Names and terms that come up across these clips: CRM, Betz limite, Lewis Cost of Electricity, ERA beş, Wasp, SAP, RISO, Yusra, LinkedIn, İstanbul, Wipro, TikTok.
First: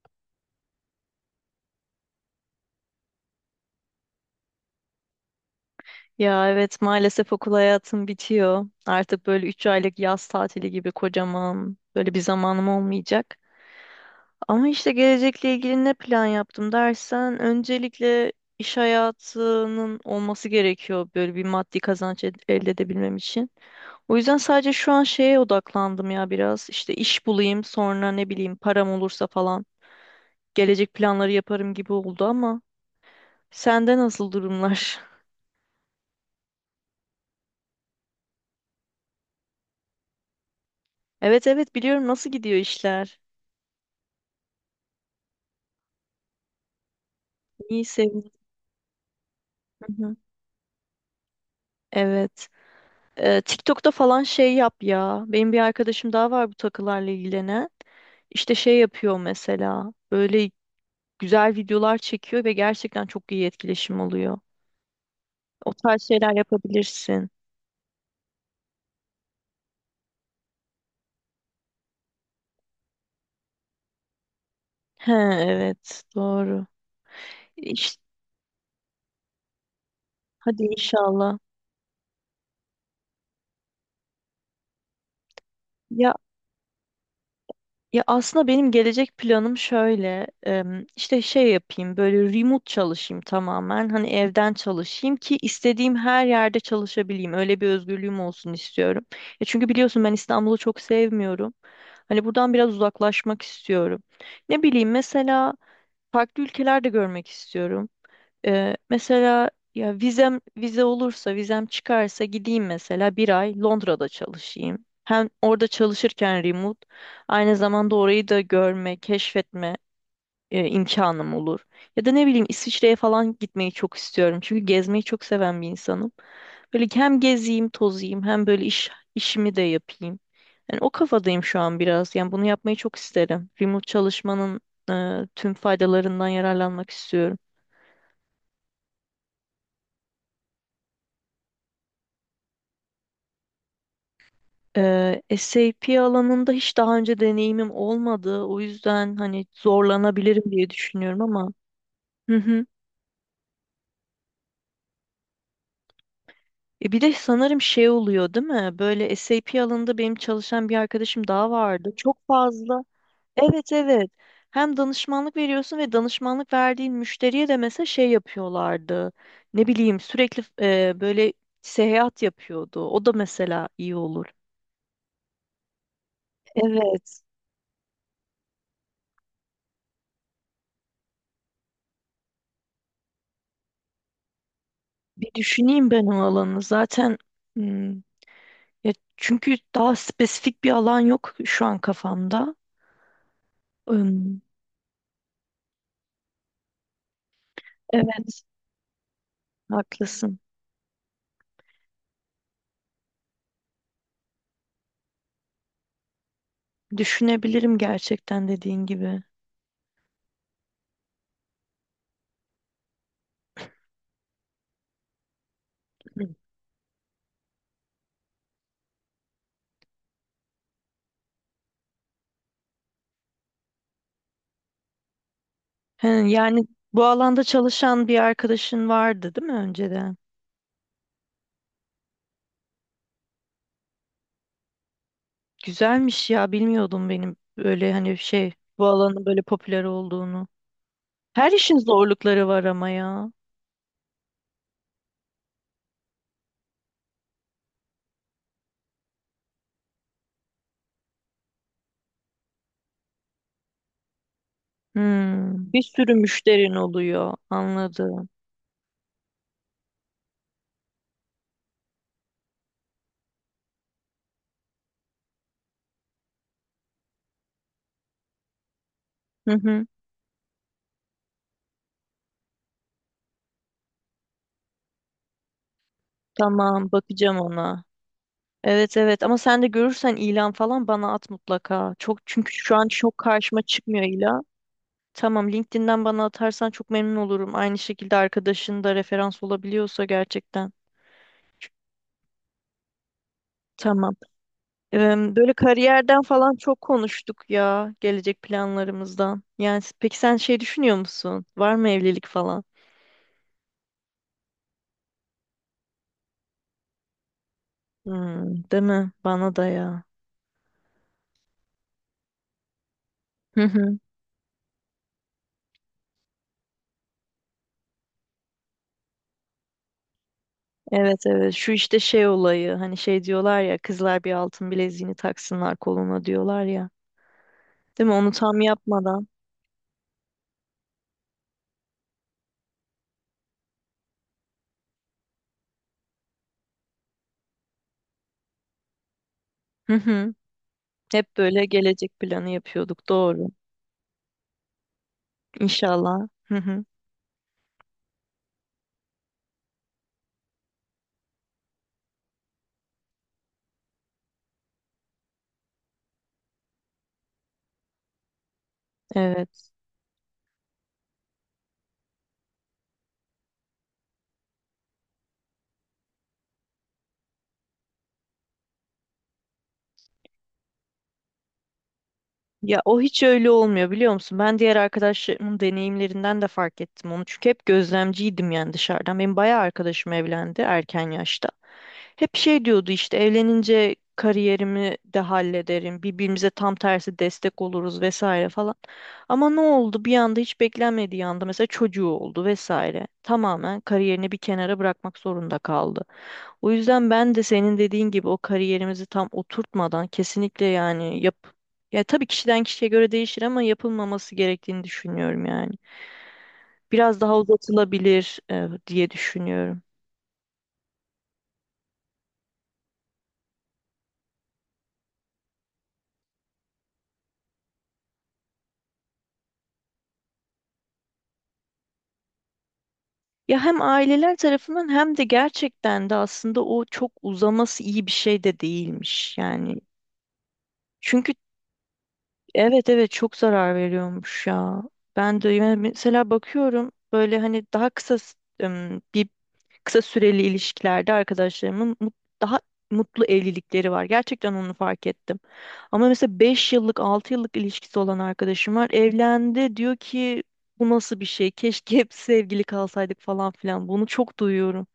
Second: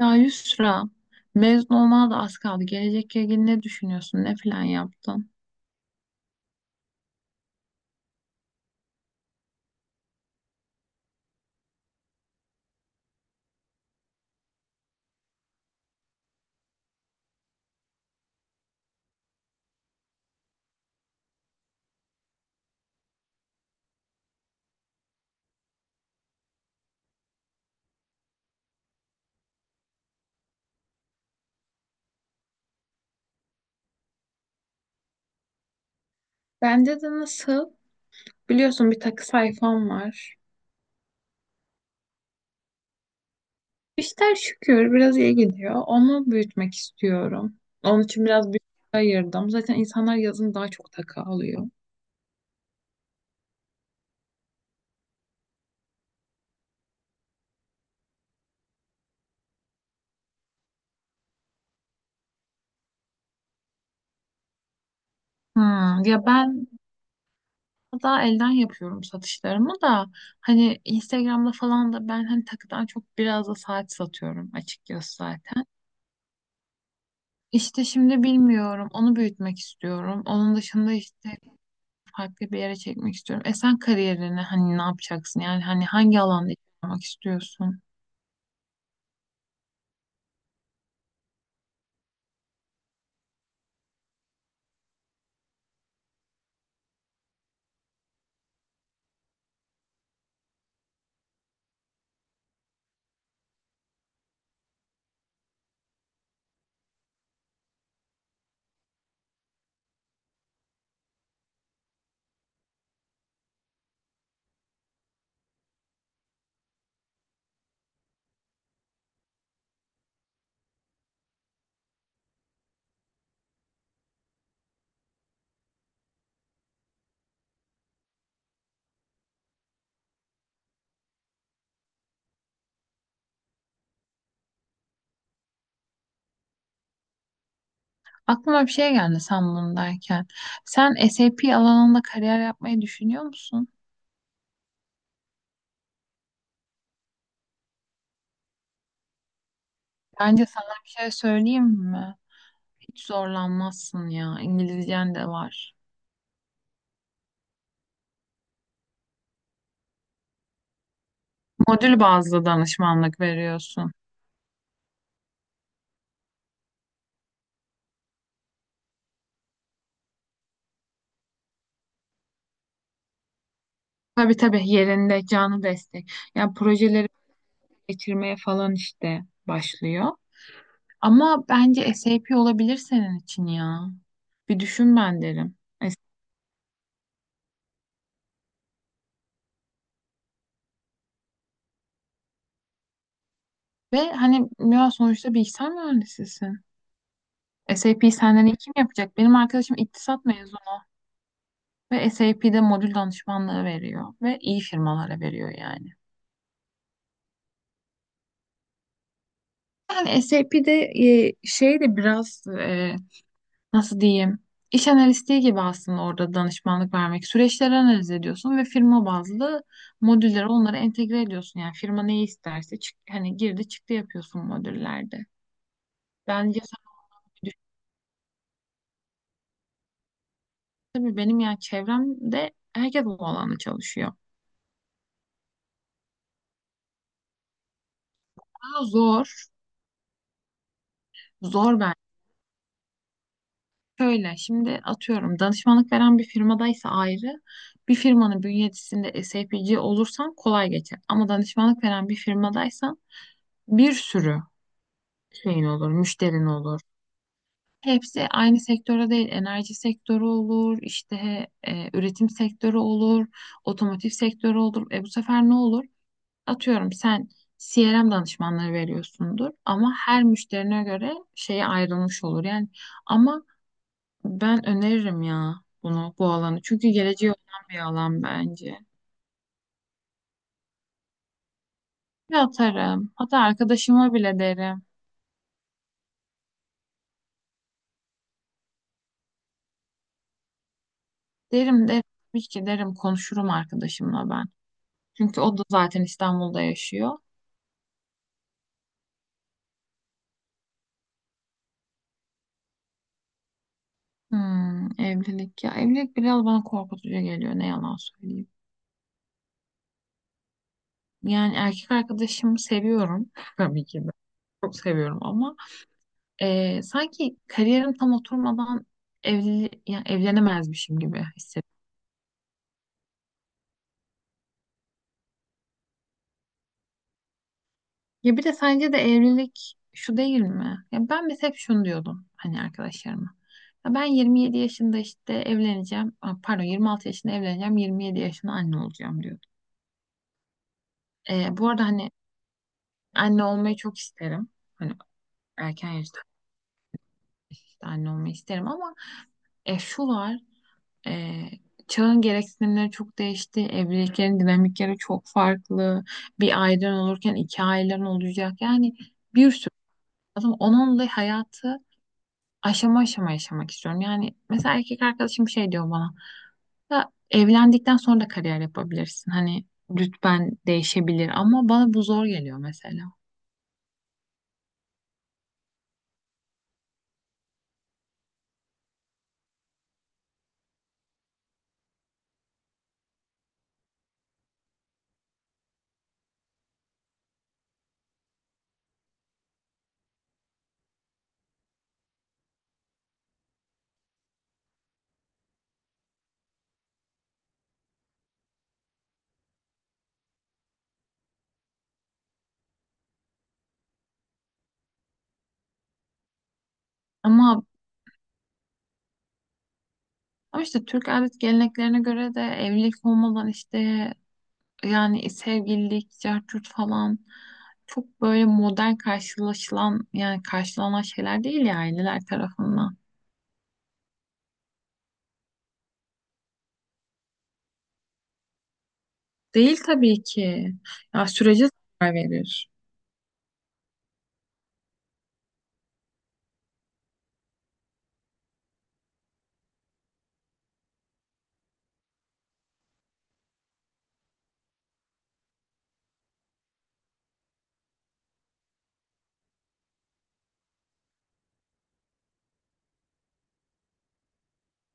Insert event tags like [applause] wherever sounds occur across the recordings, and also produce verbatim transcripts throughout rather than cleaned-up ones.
Ya Yusra, mezun olmana da az kaldı. Gelecekle ilgili ne düşünüyorsun? Ne plan yaptın? Ya evet, maalesef okul hayatım bitiyor. Artık böyle üç aylık yaz tatili gibi kocaman böyle bir zamanım olmayacak. Ama işte gelecekle ilgili ne plan yaptım dersen öncelikle iş hayatının olması gerekiyor böyle bir maddi kazanç ed- elde edebilmem için. O yüzden sadece şu an şeye odaklandım ya biraz. İşte iş bulayım, sonra ne bileyim param olursa falan gelecek planları yaparım gibi oldu ama sende nasıl durumlar? [laughs] Bende de nasıl? Biliyorsun bir takı sayfam var. Evet evet, biliyorum, nasıl gidiyor işler? İşler şükür biraz iyi gidiyor. Onu büyütmek istiyorum. İyi, Onun için sevdim. biraz bütçe ayırdım. Zaten Hı hı. insanlar yazın daha çok takı alıyor. Evet. Ee, TikTok'ta falan şey yap ya. Benim bir arkadaşım daha var bu takılarla ilgilenen. İşte şey yapıyor mesela. Böyle güzel videolar çekiyor ve gerçekten çok iyi etkileşim oluyor. O tarz Hmm, ya şeyler ben yapabilirsin. daha elden yapıyorum satışlarımı da hani Instagram'da falan da ben hani takıdan çok biraz da saat satıyorum He açıkçası zaten. evet, doğru. İşte İş, şimdi bilmiyorum. Onu büyütmek istiyorum. Onun hadi dışında işte inşallah. farklı bir yere çekmek istiyorum. E sen kariyerini hani ne yapacaksın? Yani hani Ya hangi alanda yapmak istiyorsun? Ya aslında benim gelecek planım şöyle, em, işte şey yapayım, böyle remote çalışayım, tamamen hani evden çalışayım ki istediğim her yerde çalışabileyim, öyle bir özgürlüğüm olsun istiyorum. Ya çünkü biliyorsun, ben İstanbul'u çok sevmiyorum. Hani buradan biraz uzaklaşmak istiyorum. Ne bileyim, mesela farklı ülkelerde görmek istiyorum. Ee, mesela ya vizem vize olursa, vizem çıkarsa gideyim, mesela bir ay Londra'da çalışayım. Hem orada çalışırken remote aynı zamanda orayı da görme, keşfetme e, imkanım olur. Ya da ne bileyim, İsviçre'ye falan gitmeyi çok istiyorum. Çünkü gezmeyi çok seven bir insanım. Böyle hem gezeyim, tozayım, hem böyle iş işimi de yapayım. Yani o kafadayım şu an biraz. Yani bunu yapmayı çok isterim. Remote çalışmanın e, tüm faydalarından yararlanmak istiyorum. Aklıma bir şey geldi sen bunu derken. Sen SAP alanında kariyer yapmayı düşünüyor musun? Ee, SAP alanında hiç daha önce deneyimim olmadı. O yüzden hani zorlanabilirim Bence diye sana bir şey düşünüyorum ama. söyleyeyim mi? Hı hı. Hiç zorlanmazsın ya. İngilizcen de var. E bir de sanırım şey oluyor değil mi? Böyle SAP alanında benim çalışan bir arkadaşım daha vardı. Modül Çok bazlı fazla. danışmanlık Evet veriyorsun. evet. Hem danışmanlık veriyorsun ve danışmanlık verdiğin müşteriye de mesela şey yapıyorlardı. Ne bileyim sürekli e, böyle seyahat yapıyordu. O da mesela iyi olur. Tabii tabii, yerinde canlı destek. Yani projeleri Evet. geçirmeye falan işte başlıyor. Ama bence SAP olabilir senin için ya. Bir düşün ben Bir derim. düşüneyim Es- ben o alanı. Zaten hmm, ya çünkü daha spesifik bir alan yok şu an kafamda. Ve Im, hani ya sonuçta bilgisayar mühendisisin. SAP'yi Evet, senden iyi kim yapacak? Benim arkadaşım iktisat haklısın. mezunu ve SAP'de modül danışmanlığı veriyor ve iyi firmalara veriyor yani. Düşünebilirim gerçekten dediğin gibi. Yani SAP'de e, şey de biraz e, nasıl diyeyim? İş analistliği gibi aslında Hı. orada danışmanlık vermek. Süreçleri analiz ediyorsun ve firma bazlı modülleri onlara entegre ediyorsun. Yani firma neyi isterse çık, hani girdi çıktı yapıyorsun modüllerde. He, Bence yani sen bu alanda bir düşün. çalışan bir arkadaşın vardı, değil mi önceden? Tabii benim yani çevremde herkes bu alanda çalışıyor. Güzelmiş ya, bilmiyordum benim böyle hani şey Ama bu alanın böyle zor. popüler olduğunu. Her işin Zor ben. zorlukları var ama ya. Şöyle şimdi atıyorum danışmanlık veren bir firmadaysa ayrı, bir firmanın bünyesinde sapci olursan kolay geçer. Ama danışmanlık veren bir firmadaysan bir sürü şeyin Hmm, bir olur, sürü müşterin müşterin olur. oluyor, Hepsi anladım. aynı sektörde değil. Enerji sektörü olur, işte e, üretim sektörü olur, otomotiv sektörü olur. E bu sefer ne olur? Atıyorum sen C R M danışmanlığı veriyorsundur Hı hı, ama her müşterine göre şeye ayrılmış olur. Yani ama ben öneririm ya bunu, bu alanı. Çünkü tamam, geleceği bakacağım olan bir ona. alan bence. Evet evet, ama sen de görürsen ilan falan bana at mutlaka. Çok, Bir çünkü şu an atarım. çok Hatta karşıma çıkmıyor arkadaşıma bile ilan. derim. Tamam, LinkedIn'den bana atarsan çok memnun olurum. Aynı şekilde arkadaşın da referans olabiliyorsa gerçekten. Derim derim. Tabii ki derim, konuşurum Tamam. arkadaşımla ben. Em, Çünkü böyle o da zaten kariyerden falan İstanbul'da çok yaşıyor. konuştuk ya, gelecek planlarımızdan. Yani s- peki sen şey düşünüyor musun? Var mı evlilik falan? Hmm, evlilik ya evlilik biraz bana korkutucu geliyor, ne yalan söyleyeyim. Hmm, değil mi? Bana da ya. Yani erkek arkadaşımı seviyorum [laughs] Hı tabii hı. ki de çok seviyorum ama e, sanki kariyerim tam oturmadan evli yani evlenemezmişim Evet gibi evet şu hissediyorum. işte şey olayı, hani şey diyorlar ya, kızlar bir altın bileziğini taksınlar koluna diyorlar ya. Değil mi? Onu Ya bir de tam sence de yapmadan. evlilik şu değil mi? Ya ben mesela hep şunu diyordum hani arkadaşlarıma. Ya ben yirmi yedi yaşında işte evleneceğim. Aa, pardon, yirmi altı yaşında evleneceğim. Yirmi yedi yaşında anne olacağım diyordum. Hı hı. Hep E, böyle Bu arada hani gelecek planı yapıyorduk. anne Doğru. olmayı çok isterim. Hani erken yaşta İnşallah. Hı hı. işte anne olmayı isterim ama e, şu var e, çağın gereksinimleri çok değişti. Evliliklerin dinamikleri çok farklı. Bir ailen olurken iki ailen olacak. Yani bir sürü Evet. lazım. Onunla hayatı aşama aşama yaşamak istiyorum. Yani mesela erkek arkadaşım şey diyor bana. Ya evlendikten sonra da kariyer yapabilirsin. Hani rütben değişebilir ama bana bu zor geliyor Ya o mesela. hiç öyle olmuyor biliyor musun? Ben diğer arkadaşlarımın deneyimlerinden de fark ettim onu. Çünkü hep gözlemciydim yani dışarıdan. Benim bayağı arkadaşım evlendi erken yaşta. Hep şey diyordu, işte evlenince kariyerimi de hallederim, birbirimize tam tersi destek oluruz vesaire falan. Ama ne oldu? Bir anda, hiç beklenmediği anda mesela çocuğu oldu vesaire. Tamamen kariyerini bir kenara bırakmak zorunda kaldı. O yüzden ben de senin dediğin gibi, o kariyerimizi tam oturtmadan kesinlikle yani yap ya tabii kişiden kişiye göre değişir ama yapılmaması gerektiğini düşünüyorum yani. Biraz daha Ama uzatılabilir e, diye düşünüyorum. ama işte Türk adet geleneklerine göre de evlilik olmadan işte yani sevgililik, cart falan çok böyle modern karşılaşılan yani karşılanan şeyler değil ya aileler tarafından. Ya hem aileler tarafından hem de gerçekten de aslında o çok uzaması iyi bir şey de değilmiş Değil yani. tabii ki. Ya Çünkü sürece zarar verir. evet evet, çok zarar veriyormuş ya. Ben de yani mesela bakıyorum, böyle hani daha kısa s- ım, bir kısa süreli ilişkilerde arkadaşlarımın mut- daha mutlu evlilikleri var. Gerçekten onu fark ettim. Ama mesela beş yıllık, altı yıllık ilişkisi olan arkadaşım var. Evlendi, diyor ki bu nasıl bir şey? Keşke hep sevgili kalsaydık falan filan. Bunu çok duyuyorum.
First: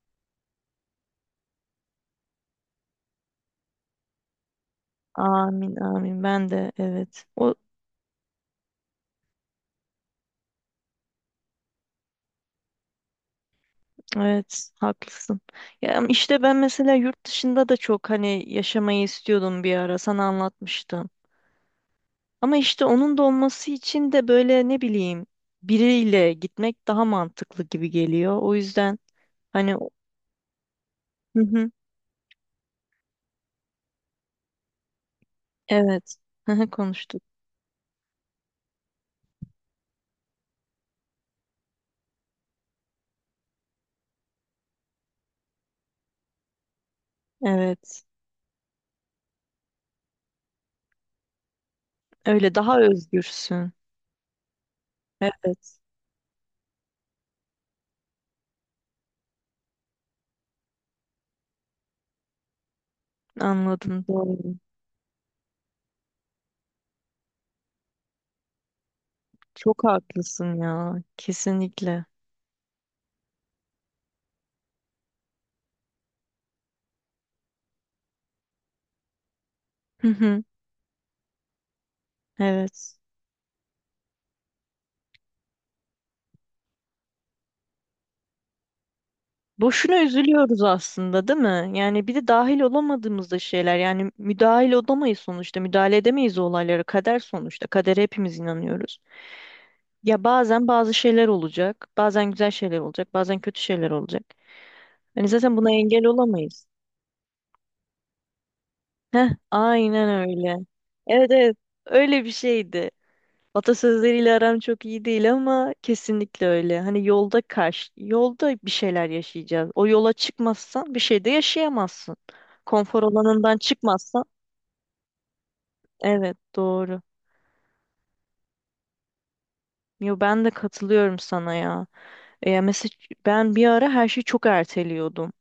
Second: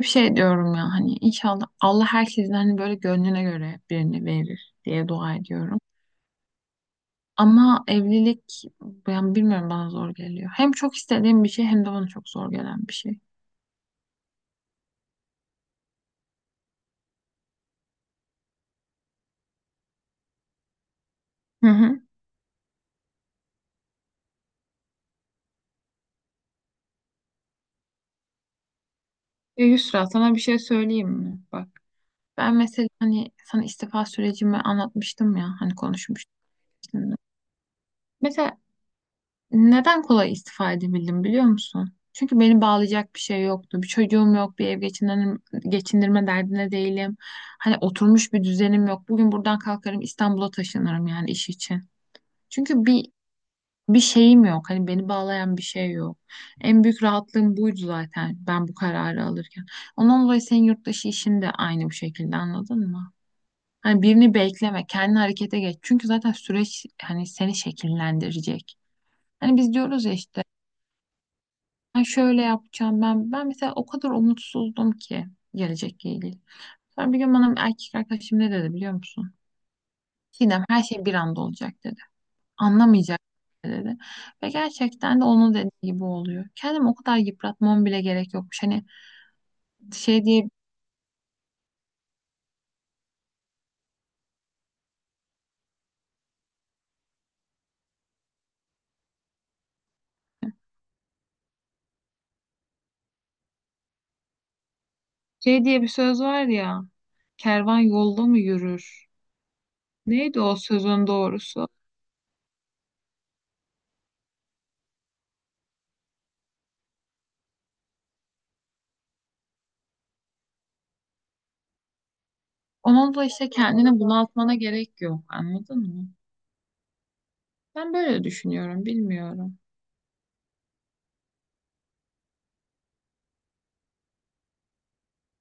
Bir şey diyorum ya, hani inşallah Allah herkesin hani böyle gönlüne göre birini verir diye dua Amin ediyorum. amin, ben de evet. O Ama evlilik ben bilmiyorum, bana zor geliyor. Hem çok istediğim bir şey hem de bana çok zor gelen bir şey. evet, haklısın. Ya işte ben mesela yurt dışında da çok hani yaşamayı istiyordum, bir ara sana anlatmıştım. Hı hı. Ama işte onun da olması için de böyle ne bileyim biriyle gitmek daha mantıklı gibi geliyor. O yüzden E, hani o- Yusra sana bir şey söyleyeyim hı mi? Bak. hı, Ben mesela hani sana istifa sürecimi anlatmıştım ya, hani evet. konuşmuştum Hı hı, seninle. konuştuk. Mesela neden kolay istifa edebildim biliyor musun? Çünkü beni bağlayacak bir şey yoktu. Bir çocuğum yok, bir ev geçindirme, geçindirme derdine değilim. Hani Evet. oturmuş bir düzenim yok. Bugün buradan kalkarım İstanbul'a taşınırım yani iş için. Öyle daha Çünkü bir özgürsün. bir şeyim yok. Hani beni bağlayan bir Evet. şey yok. En büyük rahatlığım buydu zaten ben bu kararı alırken. Ondan dolayı senin yurt dışı işin de aynı bu şekilde, anladın mı? Hani Anladım, birini doğru. bekleme, kendi harekete geç. Çünkü zaten süreç hani seni şekillendirecek. Hani biz Çok diyoruz ya işte haklısın ya. ben Kesinlikle. şöyle yapacağım ben. Ben mesela o kadar umutsuzdum ki gelecekle ilgili. Sonra bir gün bana bir erkek arkadaşım ne dedi biliyor musun? Hı hı, Sinem, her şey bir anda olacak dedi. evet. Anlamayacak dedi. Ve gerçekten de onun dediği gibi oluyor. Kendimi o kadar yıpratmam bile gerek yokmuş. Hani Boşuna şey diye üzülüyoruz aslında, değil mi? Yani bir de dahil olamadığımız da şeyler. Yani müdahil olamayız sonuçta. Müdahale edemeyiz o olaylara. Kader sonuçta. Kadere hepimiz inanıyoruz. Ya bazen bazı şeyler olacak, bazen güzel şeyler olacak, bazen kötü şeyler olacak. Hani zaten şey buna diye bir engel söz var olamayız. ya. Kervan yolda mı yürür? Heh, aynen Neydi o öyle. sözün Evet evet, doğrusu? öyle bir şeydi. Atasözleriyle aram çok iyi değil ama kesinlikle öyle. Hani yolda karşı, yolda bir şeyler yaşayacağız. O yola çıkmazsan bir şey de yaşayamazsın. Konfor Onun da işte alanından kendini çıkmazsan. bunaltmana gerek yok. Anladın mı? Evet, doğru. Ben böyle düşünüyorum. Bilmiyorum. Yo, ben de katılıyorum sana ya. E, mesela ben bir ara her şeyi çok erteliyordum.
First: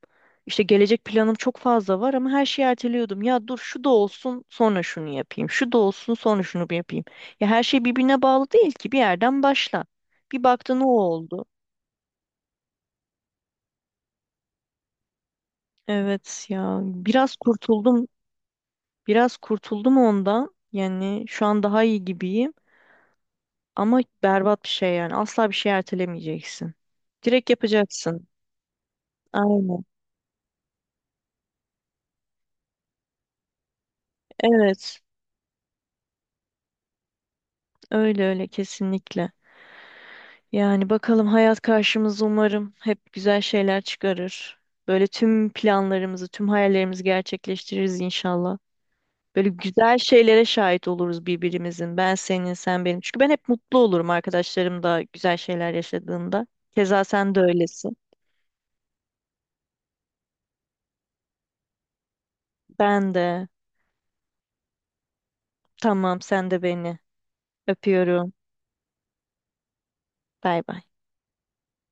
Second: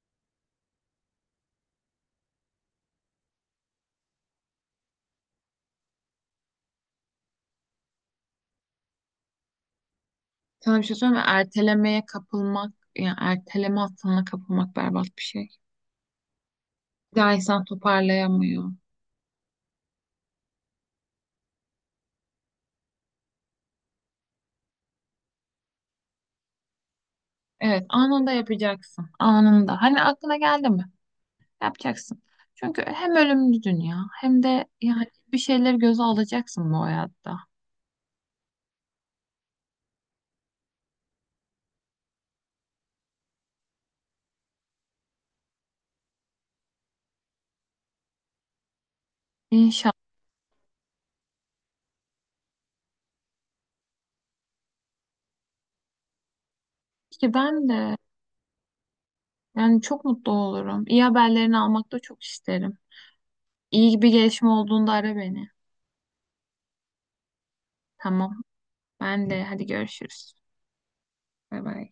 İşte gelecek planım çok fazla var ama her şeyi erteliyordum. Ya dur şu da olsun sonra şunu yapayım. Şu da olsun sonra şunu bir yapayım. Ya her şey birbirine bağlı değil ki, bir yerden başla. Bir Sana baktın bir o şey söyleyeyim mi? oldu. Ertelemeye kapılmak, yani erteleme hastalığına kapılmak berbat bir şey. Evet ya, Bir daha biraz insan kurtuldum. toparlayamıyor. Biraz kurtuldum ondan. Yani şu an daha iyi gibiyim. Ama berbat bir şey yani. Asla bir şey ertelemeyeceksin. Direkt Evet, yapacaksın. anında yapacaksın. Anında. Aynen. Hani aklına geldi mi? Yapacaksın. Çünkü hem ölümlü dünya hem de Evet. yani bir şeyleri göze alacaksın bu hayatta. Öyle öyle, kesinlikle. Yani bakalım, hayat karşımıza umarım hep güzel şeyler çıkarır. Böyle tüm planlarımızı, tüm hayallerimizi gerçekleştiririz inşallah. Böyle İnşallah güzel şeylere şahit oluruz birbirimizin. Ben senin, sen benim. Çünkü ben hep mutlu olurum arkadaşlarım da güzel şeyler yaşadığında. Keza ki sen de ben öylesin. de yani çok mutlu olurum. İyi haberlerini almak da çok isterim. Ben de. İyi bir gelişme olduğunda ara beni. Tamam, sen de beni. Öpüyorum. Tamam. Ben de, hadi görüşürüz. Bay bay. Bay bay.